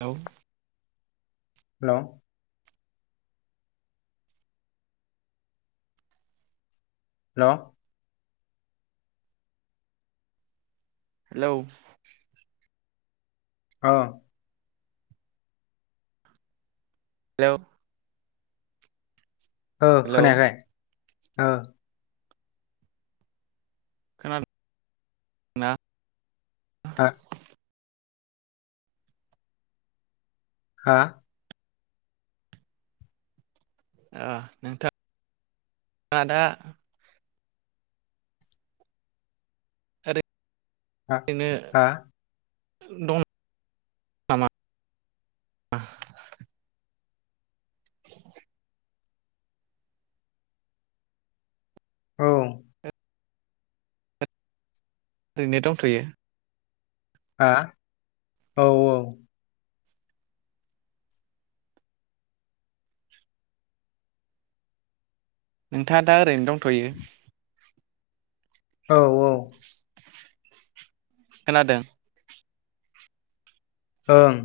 Hello hello hello hello औ hello औ hello खोनायाखाय औ ना [inaudible] हा ओ नोंथां नोंथा दा ओरैनो [inaudible] दं आ [unintelligible] औ ओरैनो दंथैयो हा औ औ नोंथाङा दा ओरैनो दंथ'यो औ औ खोनादों ओं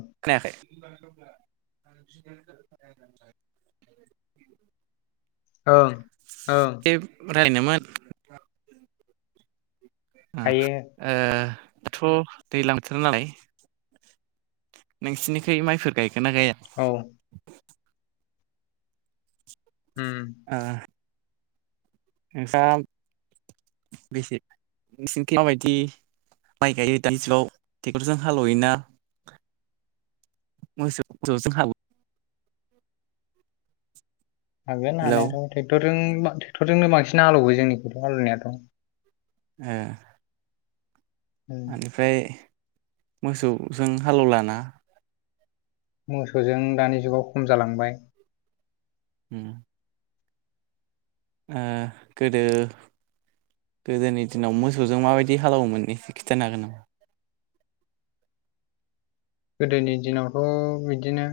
[unintelligible] ओं ओं रायज्लायनोमोन हायो दाथ' दैज्लां बोथोर नालाय नोंसिनिखै माइफोर गायगो ना गाया? औ हम ओ [inaudible] माइ गायो दानिजुगाव ट्रेक्टरजों हालेवयोना मोसौ मोसौजों हा हागोन हेलौ ओ हानायाथ' टेक्टर टेक्टरजोंनो बांसिन आलेवयो जोंनिथिंथ' हालेवनायाथ' उम बेनिफ्राय मोसौजों हालेवलाना? मोसौजों दानि जुगाव खम जालांबाय। [inaudible] ओ गोदो गोदोनि दिनाव मोसौजों माबायदि हालेवयोमोन एसे खिथानो हागोन नामा? गोदोनि दिनावथ' बिदिनो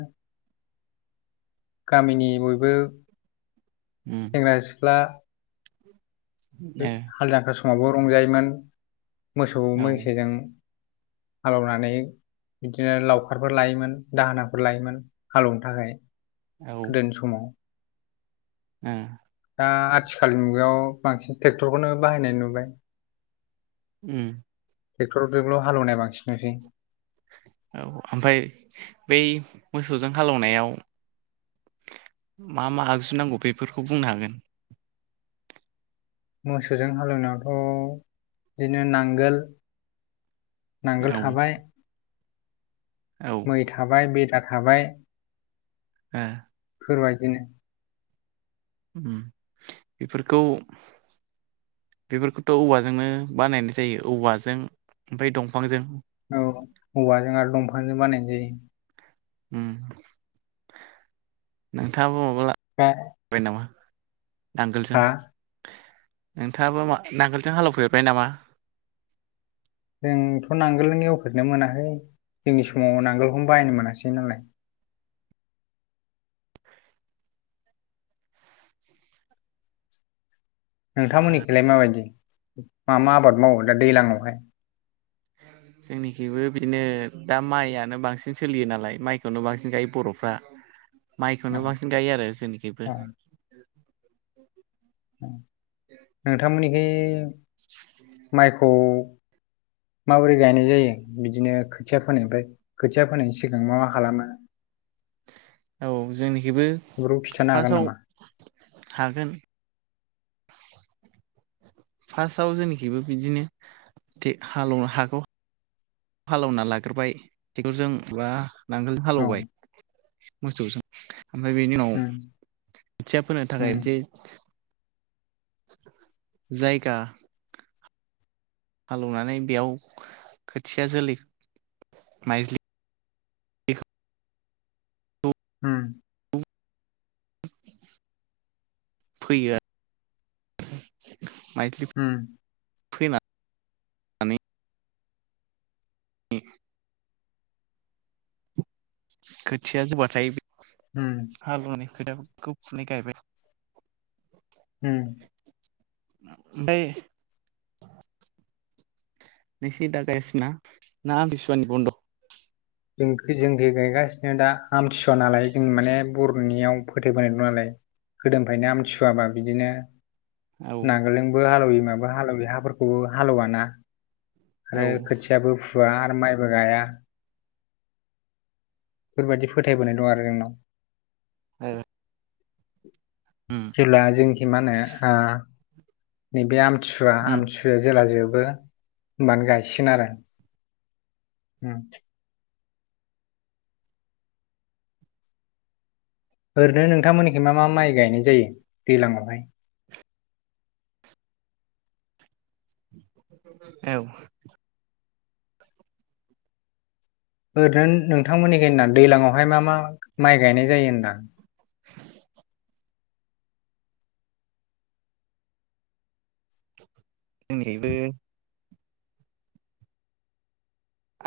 गामिनि बयबो उम सेंग्रा सिख्ला ओ हाल जांखाल समावबो रंजायोमोन मोसौ औ मैसोजों हालेवनानै बिदिनो लावखारफोर लायोमोन दाहोनाफोर लायोमोन हालेवनो थाखाय। औ ओ गोदोनि समाव [inaudible] दा आथिखालनि मुगायाव बांसिन ट्रेक्टरखौनो बाहायनाय नुबाय। [inaudible] ट्रेक्टरजोंल' हालेवनाय बांसिन नुसै औ ओमफ्राय बै मोसौजों हालेवनायाव मा मा आगजु नांगौ बेफोरखौ बुंनो हागोन? मोसौजों हालेवनायावथ' बिदिनो नांगोल औ नांगोल थाबाय औ ओ मै थाबाय बेदा थाबाय हो बेफोरबायदिनो [inaudible] बेफोरखौथ' औवाजोंनो बानायनाय जायो औवाजों ओमफ्राय दंफांजों। औ औवाजों आरो दंफांजों बानायनाय जायो। [inaudible] नोंथाङाबो माब्लाबा दा जाबाय नामा नांगोलजों? हा नोंथाङाबो नांगोलजों हालेवफेरबाय नामा? जोंथ' नांगोलजों एवफेरनो मोनाखै। जोंनि समाव नांगोलखौनो बायनो मोनासै नालाय। नोंथांमोननिथिंलाय माबायदि मा मा आबाद मावो दा दैज्लाङावहाय? [inaudible] जोंनिखिबो बिदिनो दा माइयानो बांसिन सोलियो नालाय माइखौनो बांसिन गायो बर'फ्रा। औ माइखौनो बांसिन गायो आरो जोंनिखैबो नोंथांमोननिथिं माइखौ [inaudible] माबोरै गायनाय जायो बिदिनो खोथिया फोनायफ्राय खोथिया फोनायनि सिगां मा मा खालामो? [inaudible] औ जोंनिखैबो बेफोरखौ खिन्थानो हागोन फार्स्टआव नामा हागोन फार्स्टआव जोंनिखैबो बिदिनोे हालेवनो हाखौ हालेवना लाग्रोबाय ट्रेक्टरजों बा नांगोलजों औ हालेवबाय। मोसौजों ओमफ्राय बेनि उनाव उम खोथिया फोनो थाखाय उम मोनसे जायगा हालेवनानै बेयाव खोथिया जोलै माइज्लि उम फैयो आ उम फोनानै नै खोथिया जौबाथाय उम हाल एवनानै खोथियाखौ फुना गायबाय। उम ओमफाय निसिदा गायसिना ना आमथिसुवानि बन्द' जोंखि जोंखि गायगासिनो दा आमथिसुवा नालाय जों माने बर'नियाव फो [unintelligible] नालाय गोदोनिफ्रायनो आमथिसुवाबा बिदिनो औ औ नांगोलजोंबो हालौयि मा बा हाल एवयि हाफोरखौ हाल‌ एवाना आरो ओ खोथियाबो फु आ आरो माइबो गाया। बेफोरबादि फोथायबोनाय दं आरो जोंनाव। ओ जेब्ला जोंनिखि मा होनो ओ नैबे आम थि सुवा उम आमथिसुवाया जेला जोब बो होनबानो गायसिगोन आरो उम ओरैनो नोंथांमोननिखि मा मा माइ गायनाय जायो दैलांआवहाय? [inaudible] औ। ओरैनो नोंथांमोननिखि होनना दैलांआवहाय मा मा माइ गायनाय जायो होनदोआं। जोंनिखैबो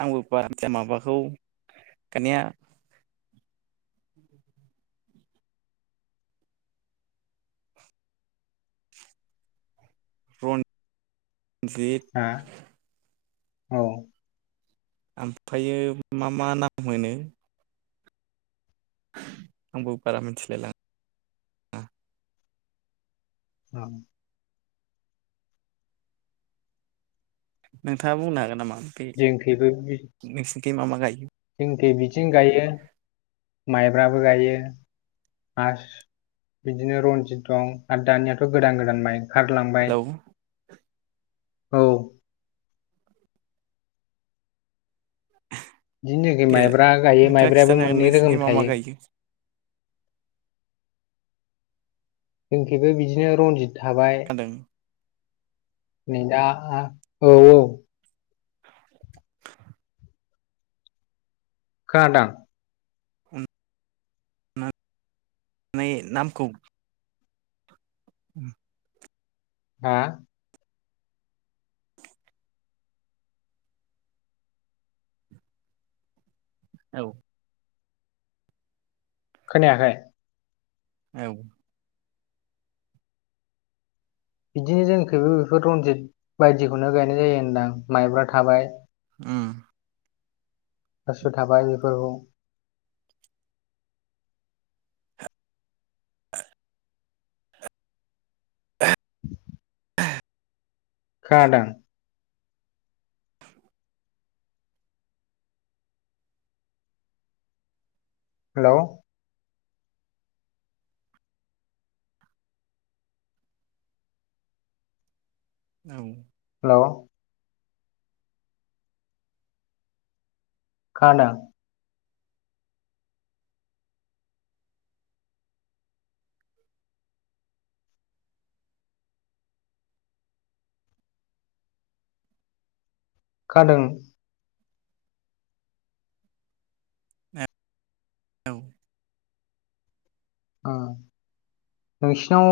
आंबो बाराद्राय माबाखौ दानिया रन जित हा औ। ओमफायो मा मा नाम होनो? आंबो बारा मिथिलायला औ ‌। नोंथाङा बुंनो हागोन नामा? जोंनिखैबो बि दि मा मा गायो? जोंनिथिं बिथिं गायो माइब्राबो गायो ‌ आसु बिदिनो रनजित दं आरो दानियाथ' गोदान गोदान माइ ओंखारलांबाय। हेलौ औ। बिदिनो जोंनिखि देलाय माइब्रा गायो नोंथाङा खिन्थानो माइब्रायाबो हागोन मोननै नोंसिनिखै रोखोमनि मा मा थायो। गायो जोंखिबो बिदिनो रनजित थाबाय खोनादों नै दा ओ औ औ। खोनादों? [inaudible] उम। हा? औ। खोनायाखै? औ। बिदिनो जों खबो बेफोर रनजित बायदिखौनो गायनाय जायो होनदां माइब्रा थाबाय। उम। बासु थाबाय बेफोरखौ [inaudible] खोनादों? हेल'। औ। हेल'। खोनादों? खोनादों? औ। औ नोंस्नाव।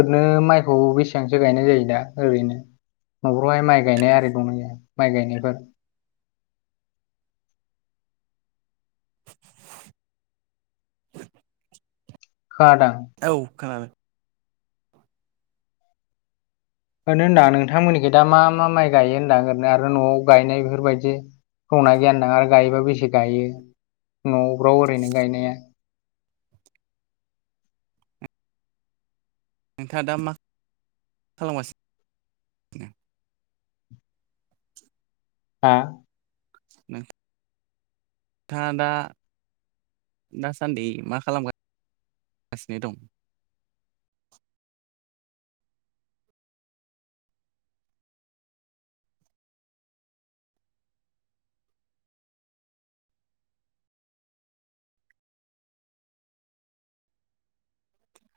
ओरैनो माइखौ बेसेबांसो गायनाय जायो दा ओरैनो न'खफ्रावहाय माइ गायनाया आरि दंना गैया माइ गायनायफोर [unintelligible] खोनादों औ खोनादों होनो होनदा नोंथांमोननिखौ दा मा मा माइ गायो होनदां ओरैनो आरो न'आव गायनाय बेफोरबायदि थौना गियान नाङा आरो गायोबा बेसे गायो न'फ्राव ओरैनो गायनाया नोंथाङा दा मा खालामगासिनो हा था दा दासान्दि मा खालामगासिनो दं?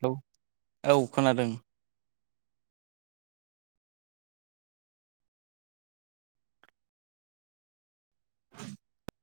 औ औ खोनादों। [inaudible]